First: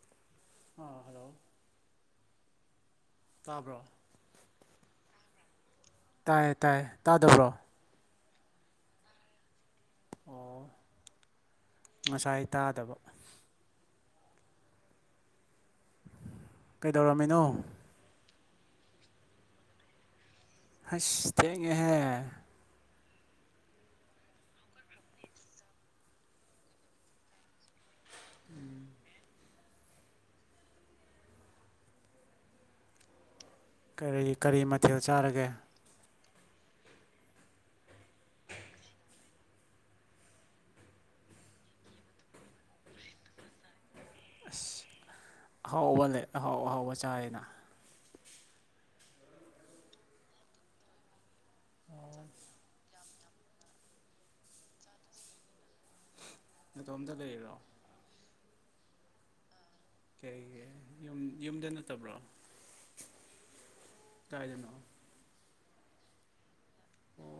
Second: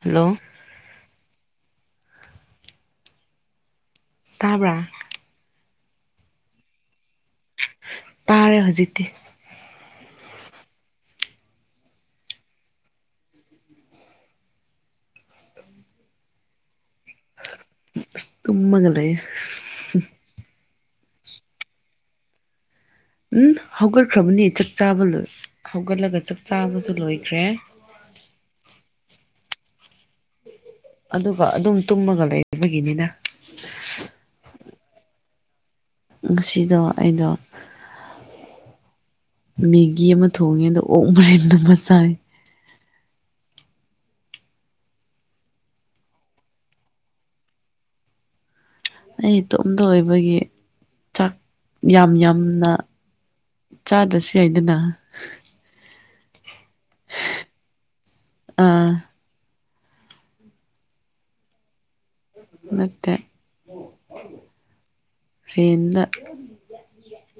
hello ꯑꯥ hello ꯇꯥꯕ꯭ꯔꯣ ꯇꯥꯕ꯭ꯔꯥ ꯇꯥꯏ ꯇꯥꯏ ꯇꯥꯗꯕ꯭ꯔꯣ ꯇꯥꯔꯦ ꯍꯧꯖꯤꯛꯗꯤ ꯑꯣ ꯉꯁꯥꯏ ꯇꯥꯗꯕ ꯀꯩꯗꯧꯔꯝꯃꯤꯅꯣ ꯇꯨꯃꯒ ꯂꯩꯌꯦ ꯑꯁ ꯊ°ꯡꯉ°ꯍꯦ ꯎꯝ ꯍꯧꯒꯠꯈ꯭ꯔꯕꯅꯤ ꯆꯥꯛ ꯆꯥꯕ ꯂ ꯍꯧꯒꯠꯂꯒ ꯆꯥꯛ ꯆꯥꯕꯁꯨ ꯂꯣꯏꯈ꯭ꯔꯦ ꯎꯝ ꯑꯗꯨꯒ ꯑꯗꯨꯝ ꯇꯨꯝꯃꯒ ꯂꯩꯕꯒꯤꯅꯤꯅ ꯀꯔꯤ ꯀꯔꯤ ꯃꯊꯦꯜ ꯆꯥꯔꯒꯦ ꯉꯁꯤꯗꯣ ꯑꯩꯗꯣ ꯃꯦꯒꯤ ꯑꯃ ꯊꯣꯡꯉꯦ ꯑꯗ ꯑꯣꯛ ꯃꯔꯤꯟꯗ ꯑꯃ ꯆꯥꯏ ꯑꯍꯥꯎꯕꯅꯦ ꯑꯍꯥꯎ ꯑꯍꯥꯎꯕ ꯆꯥꯏꯅ ꯑꯩ ꯏꯇꯣꯝꯇ ꯑꯣꯏꯕꯒꯤ ꯆꯥꯛ ꯌꯥꯝ ꯌꯥꯝꯅ ꯆꯥꯗ꯭ꯔꯁꯨ ꯌꯥꯏꯗꯅ ꯅꯇꯣꯝꯇ ꯂꯩꯔꯣ ꯑꯥ ꯀꯩ ꯌꯨꯝ ꯌꯨꯝꯗ ꯅꯠꯇꯕ꯭ꯔꯣ ꯅꯠꯇꯦ ꯀꯥꯏꯗꯅꯣ ꯔꯦꯟꯇ ꯑꯣ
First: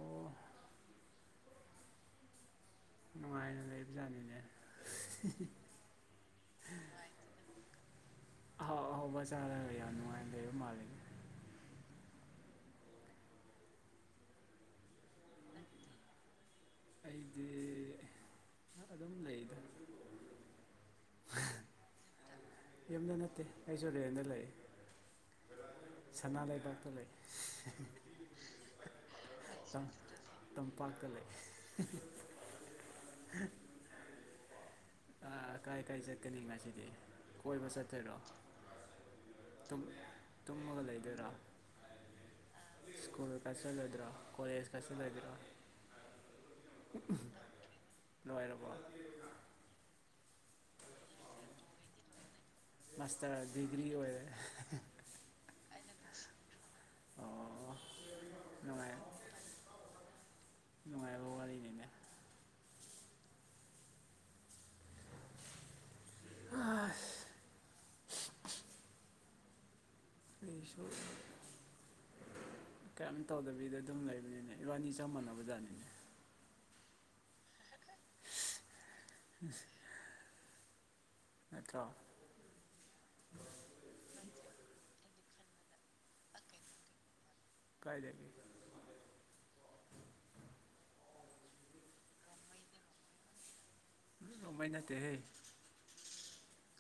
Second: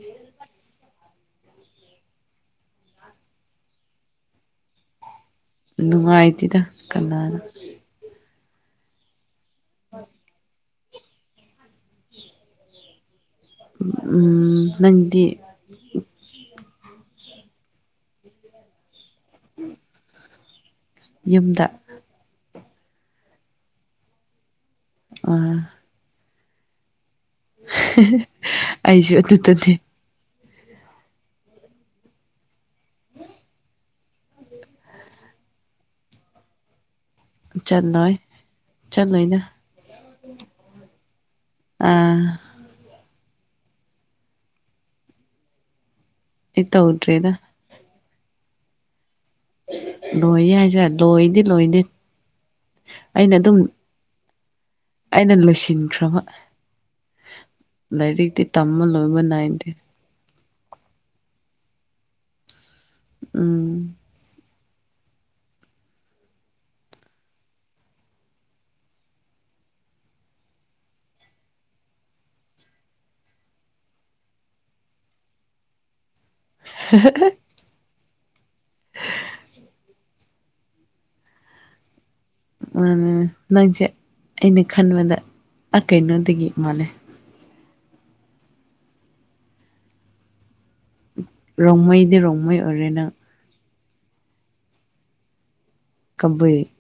ꯅꯨꯡꯉꯥꯏꯅ ꯂꯩꯕꯖꯥꯠꯅꯤꯅꯦ ꯅꯨꯡꯉꯥꯏꯇꯦꯗ ꯀꯅꯥꯅꯣ ꯑꯥꯎ ꯍꯥꯎ ꯆꯥꯔꯒ ꯌꯥꯝ ꯅꯨꯡꯉꯥꯏ ꯂꯩꯕ ꯃꯥꯜꯂꯤꯅꯦ ꯎꯝ ꯅꯪꯗꯤ ꯑꯩꯗꯤ ꯑꯗꯨꯝ ꯂꯩꯗ ꯌꯨꯝꯗ ꯌꯨꯝꯗ ꯅꯠꯇꯦ ꯑꯩꯖꯨ ꯔꯦꯟꯗ ꯂꯩ ꯑꯣ ꯁꯅꯥ ꯂꯩꯕꯥꯛꯇ ꯂꯩ ꯑꯩꯖꯨ ꯑꯗꯨꯗꯅ° ꯇꯝꯄꯥꯛꯇ ꯂꯩ ꯀꯥꯏ ꯀꯥꯏ ꯆꯠꯀꯅꯤ ꯉꯁꯤꯗꯤ ꯀꯣꯏꯕ ꯆꯠꯂꯣꯏ ꯆꯠꯇꯣꯏꯔꯣ ꯆꯠꯂꯣꯏꯗ ꯇꯨꯝꯃ ꯇꯨꯝꯃꯒ ꯂꯩꯗꯣꯏꯔꯣ ꯑꯥ ꯁ꯭ꯀꯨꯜ ꯆꯠꯂꯣꯢꯗ꯭ꯔꯥ ꯀꯣꯂꯦꯖ ꯀ ꯆꯠꯂꯣꯢꯗ꯭ꯔꯥ ꯑꯩ ꯇꯧꯗ꯭ꯔꯤꯗ ꯂꯣꯏꯔꯕ ꯂꯣꯏ ꯍꯥꯏꯁꯦ ꯂꯣꯏꯗꯤ ꯂꯣꯏꯗꯦ ꯑꯩꯅ ꯃꯥꯁꯇꯔ ꯑꯗꯨꯝ ꯗꯤꯒ꯭ꯔꯤ ꯑꯣꯏꯌꯦ ꯑꯩꯅ ꯂꯣꯏꯁꯤꯟꯈ꯭ꯔꯕ ꯑꯣ ꯂꯥꯏꯔꯤꯛꯇꯤ ꯇꯝꯕ ꯅꯨꯡꯉꯥꯏ ꯂꯣꯏꯕ ꯅꯥꯏꯗꯦ ꯅꯨꯡꯉꯥꯏꯕ ꯋꯥꯔꯤꯅꯤꯅꯦ ꯎꯝ ꯑꯥꯁ ꯑꯩꯁꯨ ꯀꯔꯤꯝ ꯇꯧꯗꯕꯤꯗ ꯑꯗꯨꯝ ꯂꯩꯕꯅꯤꯅꯦ ꯏꯕꯥꯅꯤ ꯆꯞ ꯃꯥꯟꯅꯕꯖꯥꯠꯅꯤꯅꯦ ꯍ° ꯍ ꯍ [unintelligible] ꯅꯠꯇ꯭ꯔꯣ ꯃꯥꯅꯦ ꯅꯪꯁꯦ ꯑꯩꯅ ꯈꯟꯕꯗ ꯀꯩꯅꯣꯗꯒꯤ ꯃꯥꯜꯂꯦ ꯀꯥꯏ ꯂꯩꯔꯝꯃꯤꯕ ꯔꯣꯡꯃꯩꯗꯤ ꯔꯣꯡꯃꯩ ꯑꯣꯏꯔꯦ ꯅꯪ ꯔꯣꯡꯃꯩ ꯅꯠꯇꯦꯍꯦ ꯀꯕꯨꯢ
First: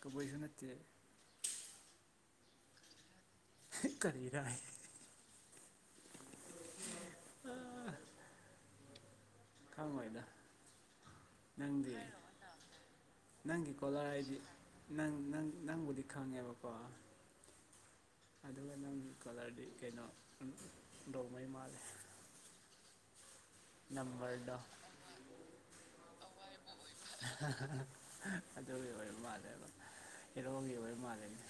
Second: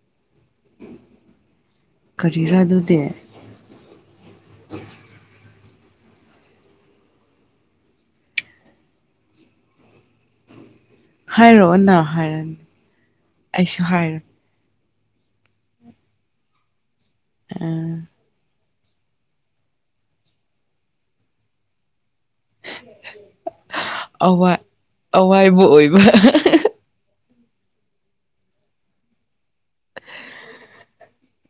ꯀꯕꯨꯏꯁꯨ ꯅꯠꯇꯦ ꯀꯔꯤꯔ ꯑꯗꯨꯗꯤ ꯀꯔꯤꯔꯦ ꯈꯪꯉꯣꯏꯗ ꯅꯪꯗꯤ ꯍꯥꯏꯔꯛꯑꯣꯅ ꯍꯥꯏꯔꯅꯤ ꯅꯪꯒꯤ ꯑꯩꯁꯨ ꯀꯣꯂꯔ ꯍꯥꯏꯔꯣꯏ ꯍꯥꯏꯗꯤ ꯅꯪ ꯅꯪ ꯅꯪꯕꯨꯗꯤ ꯈꯪꯉꯦꯕꯀꯣ ꯎꯝ ꯑꯗꯨꯒ ꯅꯪꯒꯤ ꯀꯂꯔꯗꯤ ꯀꯩꯅꯣ ꯔꯣꯡꯉꯩ ꯃꯥꯜꯂꯦ ꯅꯝꯕꯝꯕꯔ ꯑꯋꯥ ꯗꯣ ꯑꯋꯥꯏꯕ ꯑꯣꯏꯕ ꯑꯗꯨꯒꯤ ꯑꯣꯏ ꯃꯥꯜꯂꯦꯕ ꯍꯤꯔꯣꯟꯒꯤ ꯑꯣꯏꯕ ꯃꯥꯜꯜꯂꯤꯅꯦ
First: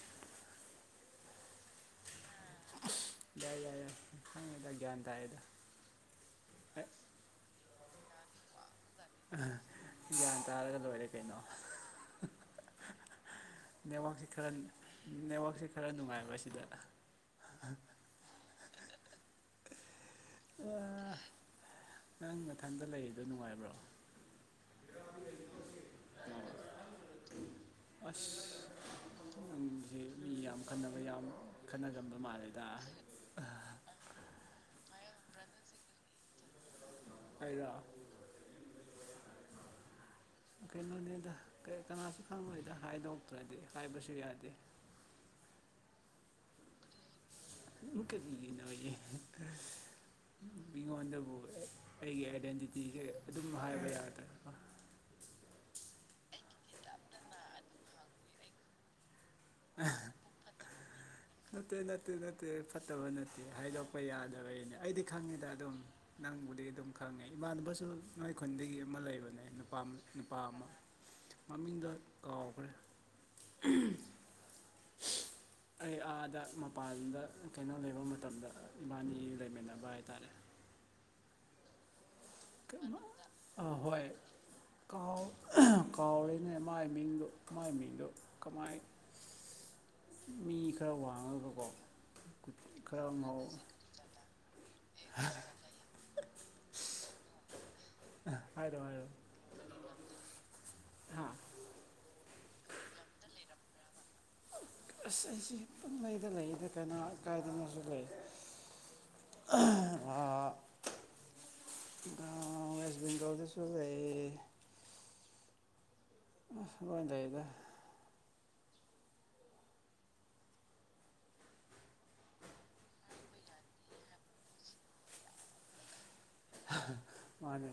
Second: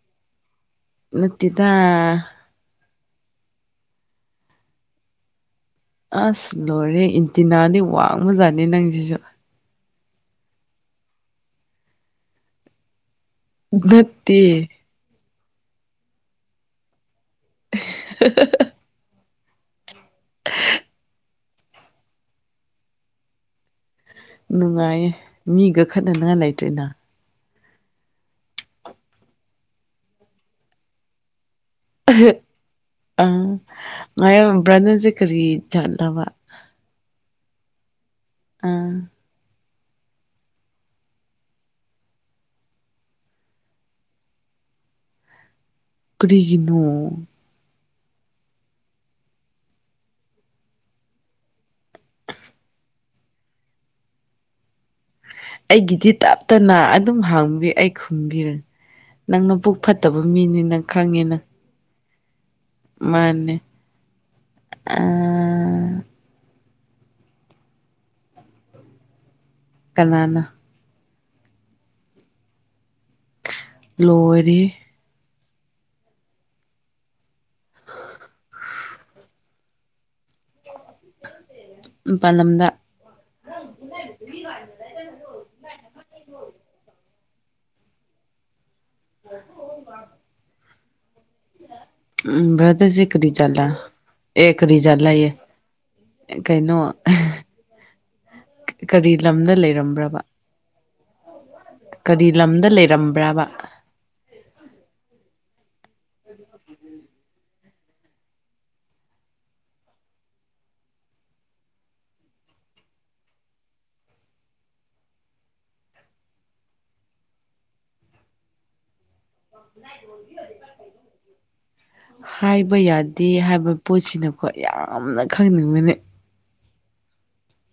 ꯅꯨꯠꯇꯗ ꯌꯥꯏ ꯌꯥꯏ ꯈꯪꯉꯦꯗ ꯒ꯭ꯌꯥꯟ ꯇꯑꯗ ꯑꯁ ꯂꯣꯏꯔꯦ ꯏꯟꯇꯤꯅꯥꯗꯤ ꯋꯥꯡꯃꯖꯥꯠꯅꯤ ꯅꯪꯁꯤꯁꯨ ꯒ꯭ꯌꯥꯟ ꯇꯥꯔꯒ ꯂꯣꯏꯔꯦ ꯀꯩꯅꯣ ꯅꯦꯠꯋꯥꯛꯁꯦ ꯠꯇꯦ ꯈꯔ ꯅꯦꯠꯋꯥꯛꯁꯦ ꯈꯔ ꯅꯨꯡꯉꯥꯏꯕ ꯁꯤꯗ ꯍ [unintelligible] ꯑ ꯅꯪ ꯅꯊꯟꯗ ꯂꯩꯔꯤꯗꯣ ꯅꯨꯡꯉꯥꯏꯕ꯭ꯔꯣ ꯅꯨꯡꯉꯥꯏꯌꯦ ꯃꯤꯒ ꯈꯠꯅꯅꯤꯉꯥꯏ ꯂꯩꯇ꯭ꯦꯅ ꯑꯁ ꯂꯝꯁꯦ ꯃꯤ ꯌꯥꯝ ꯈꯠꯅꯕ ꯌꯥꯝ ꯈꯠꯅꯔꯝꯕ ꯃꯥꯜꯂꯦꯗ ꯑꯪ ꯉꯥꯏꯌꯝꯕꯔꯥ ꯅꯪꯁꯦ ꯀꯔꯤ ꯆꯠꯂꯕ ꯑꯩꯔꯣ ꯑꯥ ꯀꯩꯅꯣꯅꯦꯗ ꯀꯅꯥꯁꯨ ꯈꯪꯗꯣꯏꯗ ꯍꯥꯏꯗꯣꯛꯇ꯭ꯔꯗꯤ ꯍꯥꯏꯕꯁꯨ ꯌꯥꯗꯦ ꯀꯔꯤꯒꯤꯅꯣ ꯑꯃꯨꯀꯒꯤꯟꯅ ꯑꯣꯏꯦ ꯃꯤꯉꯣꯟꯗꯕꯨ ꯑꯩꯒꯤ ꯑꯥꯏꯗꯦꯟꯇꯤꯇꯤꯁꯦ ꯑꯗꯨꯝ ꯍꯥꯏꯕ ꯌꯥꯗꯕ ꯑꯩꯒꯤꯗꯤ ꯇꯞꯇꯅ ꯑꯗꯨꯝ ꯍꯥꯪꯕꯤ ꯑꯩ ꯈꯨꯝꯕꯤꯔ ꯅꯪꯅ ꯄꯨꯛ ꯐꯠꯇꯕ ꯃꯤꯅꯤ ꯅ ꯈꯪꯉꯦꯅ ꯅꯠꯇꯦ ꯅꯠꯇꯦ ꯅꯠꯇꯦ ꯐꯠꯇꯕ ꯅꯠꯇꯦ ꯍꯥꯏꯗꯣꯛꯄ ꯌꯥꯗꯕꯒꯤꯅꯦ ꯑꯩꯗꯤ ꯈꯪꯉꯤꯗ ꯑꯗꯨꯝ ꯑꯥ ꯅꯪꯕꯨꯗꯤ ꯑꯗꯨꯝ ꯈꯪꯉꯦ ꯏꯃꯥꯟꯅꯕꯁꯨ ꯅꯣꯏ ꯈꯨꯟꯗꯒꯤ ꯑꯃ ꯂꯩꯕꯅꯦ ꯅꯨꯄꯥ ꯅꯨꯄꯥ ꯀꯅꯥꯅ ꯑꯃ ꯃꯃꯤꯡꯗꯣ ꯀꯥꯎꯈ꯭ꯔꯦ ꯂꯣꯏꯔꯦꯍꯦ ꯑꯩ ꯑꯥꯗ ꯃꯄꯥꯟꯗ ꯀꯩꯅꯣ ꯂꯩꯕ ꯃꯇꯝꯗ ꯏꯕꯥꯅꯤ ꯂꯩꯃꯤꯟꯅꯕ ꯍꯥꯏꯇꯥꯔꯦ ꯝꯄꯥꯜ ꯂꯝꯗ ꯑ ꯍꯣꯏ ꯀꯥꯎ ꯀꯥꯎꯔꯦꯅꯦ ꯃꯥꯏ ꯃꯤꯡꯗꯣ ꯃꯥꯏ ꯃꯤꯡꯗꯣ ꯀꯃꯥꯏ [unintelligible] ꯃꯤ ꯈꯔ ꯋꯥꯡꯉꯒꯀꯣ ꯈꯔ ꯉꯥꯎ ꯑꯦꯛ ꯔꯤꯖꯟ ꯂꯩꯌꯦ ꯑ ꯀꯩꯅꯣ ꯀꯔꯤ ꯂꯝꯗ ꯂꯩꯔꯝꯕ꯭ꯔꯕ ꯍꯥꯥ ꯀꯔꯤ ꯂꯝꯗ ꯂꯩꯔꯝꯕ꯭ꯔꯕ ꯑꯁ ꯑꯩꯁꯦ ꯄꯨꯡꯂꯩꯗ ꯂꯩꯗ ꯀꯩꯅꯣ ꯀꯥꯏꯗꯅꯁꯨ ꯂꯩ [unintelligible] ꯑ ꯋꯁ ꯦꯡꯒꯜꯗꯁꯨꯁꯦ [unintelligible] [unintelligible] ꯍꯥꯏꯕ ꯌꯥꯗꯦ ꯍꯥꯏꯕ ꯄꯣꯠꯁꯤꯅꯀꯣ ꯌꯥꯝꯅ ꯈꯪꯅꯤꯡꯕꯅꯤ ꯍꯥꯍꯥ ꯃꯥꯅꯦ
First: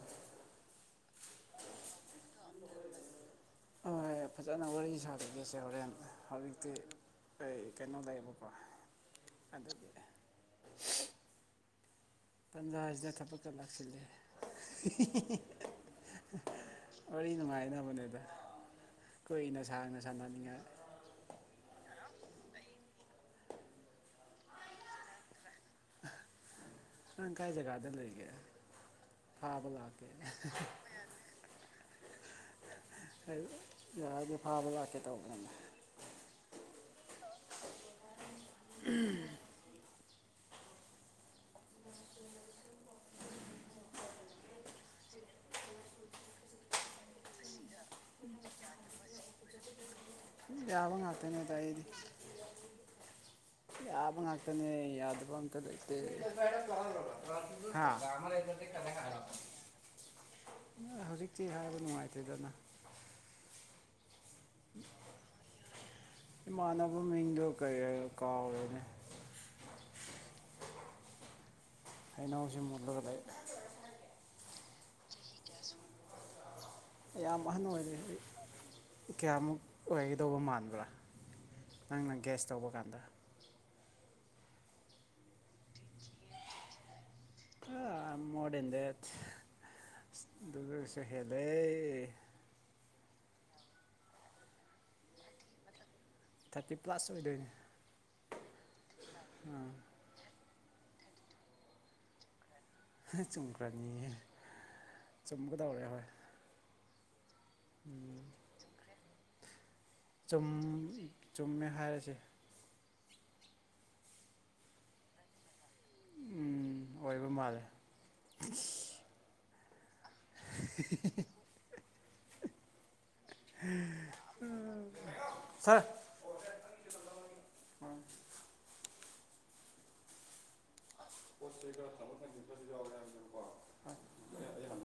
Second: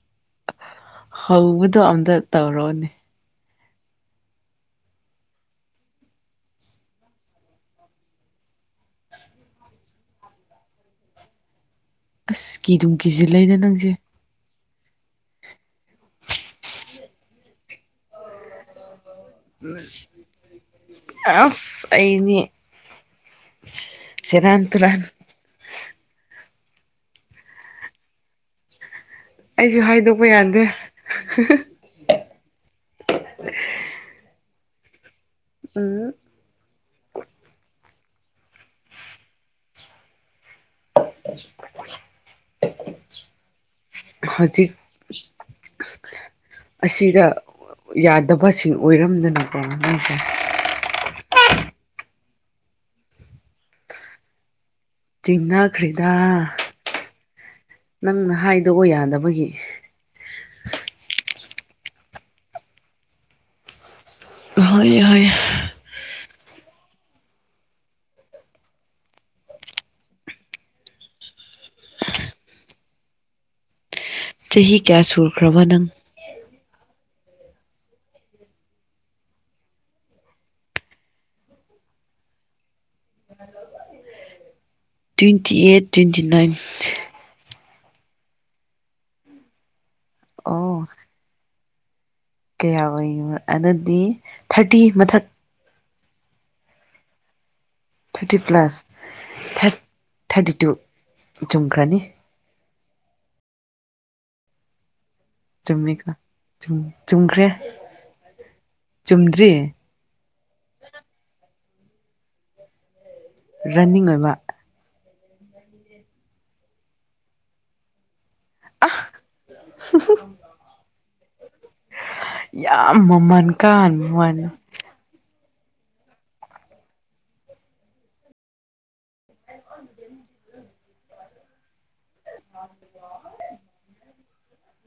ꯍꯧꯕꯗꯣ ꯑꯝꯇ ꯇꯧꯔꯛꯑꯣꯅꯦ ꯍꯣꯏ ꯐꯖꯅ ꯋꯥꯔꯤ ꯁꯥꯖꯒꯦꯁꯦ ꯍꯣꯔꯦꯟ ꯍꯧꯖꯤꯛꯇꯤ ꯑꯣꯏ ꯀꯩꯅꯣ ꯂꯩꯕꯀꯦ ꯑꯗꯨꯒꯤ ꯑꯁ ꯀꯤꯗꯨꯝ ꯇꯟꯖꯥꯁꯤꯗ ꯊꯕꯛꯀ ꯀꯤꯖꯤꯜꯂꯩꯗ ꯅꯪꯁꯦ ꯂꯥꯛꯁꯤꯜꯂꯦ ꯍꯤ ꯍꯤ ꯍꯤ ꯍꯤ ꯋꯥꯔꯤ ꯅꯨꯡꯉꯥꯏꯅꯕꯅꯦ ꯗ‌ꯣ ꯀꯨꯏꯅ ꯁꯥꯡꯅ ꯁꯥꯟꯅꯅꯤꯡꯉꯥ ꯑꯁ ꯑꯩꯅꯤ ꯁꯦꯔꯥꯟ ꯇꯨꯔꯥꯟ ꯅꯪ ꯀꯥꯏ ꯖꯒꯥꯗ ꯂꯩꯒꯦ ꯐꯥꯕ ꯑꯩꯁꯨ ꯂꯥꯛꯀꯦ ꯍꯥꯏꯗꯣꯛꯄ ꯌꯥꯗꯦ ꯍꯥꯍꯥ ꯑꯩ ꯌꯥꯗꯣ ꯐꯥꯕ ꯂꯥꯛꯀꯦ ꯇꯧꯕꯅꯦ ꯎꯝ ꯎꯍꯝ [unintelligible] ꯍꯧꯖꯤꯛ ꯑꯁꯤꯗ ꯌꯥꯗꯕꯁꯤꯡ ꯑꯣꯏꯔꯝꯗꯅꯀꯣ ꯅꯪꯁꯦ ꯌꯥꯕ ꯉꯥꯛꯇꯅꯦ ꯑꯗ‌ꯣ ꯑꯩꯗꯤ ꯌꯥꯕ ꯉꯥꯛꯇꯅꯦ ꯌꯥ ꯗꯕ ꯑꯝꯇ ꯂꯩꯇ‌ꯦ ꯆꯤꯡꯅꯈ꯭ꯔꯦꯗ [unintelligible] ꯍꯥ ꯅꯪꯅ ꯍꯥꯏꯗꯣꯛꯑꯣ ꯌꯥꯗꯕꯒꯤ ꯅ ꯍꯧꯖꯤꯛꯇꯤ ꯍꯥꯏꯕ ꯅꯨꯡꯉꯥꯏꯇ‌ꯦꯗꯅ ꯍꯣꯏ ꯍꯣꯏ ꯏꯃꯥꯟꯅꯕ ꯃꯤꯡꯗꯣ ꯀꯩꯑ ꯀꯥꯎꯔꯦꯅꯦ ꯍꯩꯅꯧꯁꯦ ꯃꯨꯜꯂꯒ ꯂꯩ ꯆꯍꯤ ꯀꯌꯥ ꯁꯨꯈ꯭ꯔꯕ ꯅꯪ ꯌꯥꯝ ꯑꯍꯟ ꯑꯣꯏꯔꯦ ꯑꯩ ꯀꯌꯥꯃꯨꯛ ꯑꯣꯏꯒꯗꯧꯕ ꯃꯥꯟꯕ꯭ꯔꯥ ꯅꯪꯅ ꯒꯦꯁ ꯇꯧꯕ ꯀꯥꯟꯗ ꯇ꯭ꯋꯦꯟꯇꯤ ꯑꯩꯠ ꯇ꯭ꯋꯦꯟꯇꯤ ꯅꯥꯏꯟ ꯍ ꯃꯣꯔ ꯗꯦꯟ ꯗꯦꯠ ꯑꯣ ꯗꯨꯗꯒꯤꯁꯨ ꯍꯦꯜꯂꯦ ꯀꯌꯥ ꯑꯣꯏꯕ ꯑꯗꯨꯗꯤ ꯊꯥꯔꯇꯤ ꯃꯊꯛ ꯊꯥꯔꯇꯤ ꯄ꯭ꯂꯥꯁ ꯑꯣꯏꯗꯣꯏꯅꯦ ꯊꯥꯔꯇꯤ ꯄ꯭ꯂꯁ ꯊꯥꯔ ꯑꯥ ꯊꯥꯔꯇꯤ ꯇꯨ ꯆꯨꯝꯈ꯭ꯔꯅꯤ ꯆꯨꯝꯈ꯭ꯔꯅꯤꯌ‌ꯦ ꯆꯨꯝꯃꯤꯀꯣ ꯆꯨꯝ ꯆꯨꯝꯈ꯭ꯔꯦ ꯆꯨꯝꯗ꯭ꯔꯤ ꯆꯨꯝ ꯆꯨꯝꯃꯦ ꯍꯥꯏꯔꯁꯦ ꯔꯟꯅꯤꯡ ꯑꯣꯏꯕ ꯎꯝ ꯑꯣꯏꯕ ꯃꯥꯜꯂꯦ [unintelligible] ꯍꯤ ꯍꯤ [unintelligible] ꯌꯥꯝ ꯃꯃꯟ ꯀꯥꯍꯟꯕ ꯋꯥꯅ‌ꯦ [unintelligible] ꯁꯔ [unintelligible] ꯄꯣꯠ ꯆꯩ ꯈꯔ ꯊꯥꯡꯗ‌ꯣꯛ ꯊꯥꯡꯖꯤꯟ [unintelligible] ꯈꯔꯁꯨ ꯌꯥꯎꯋ‌ꯦ ꯍꯥꯏꯕꯅꯦꯕꯀꯣ ꯑꯩ ꯍꯥꯟ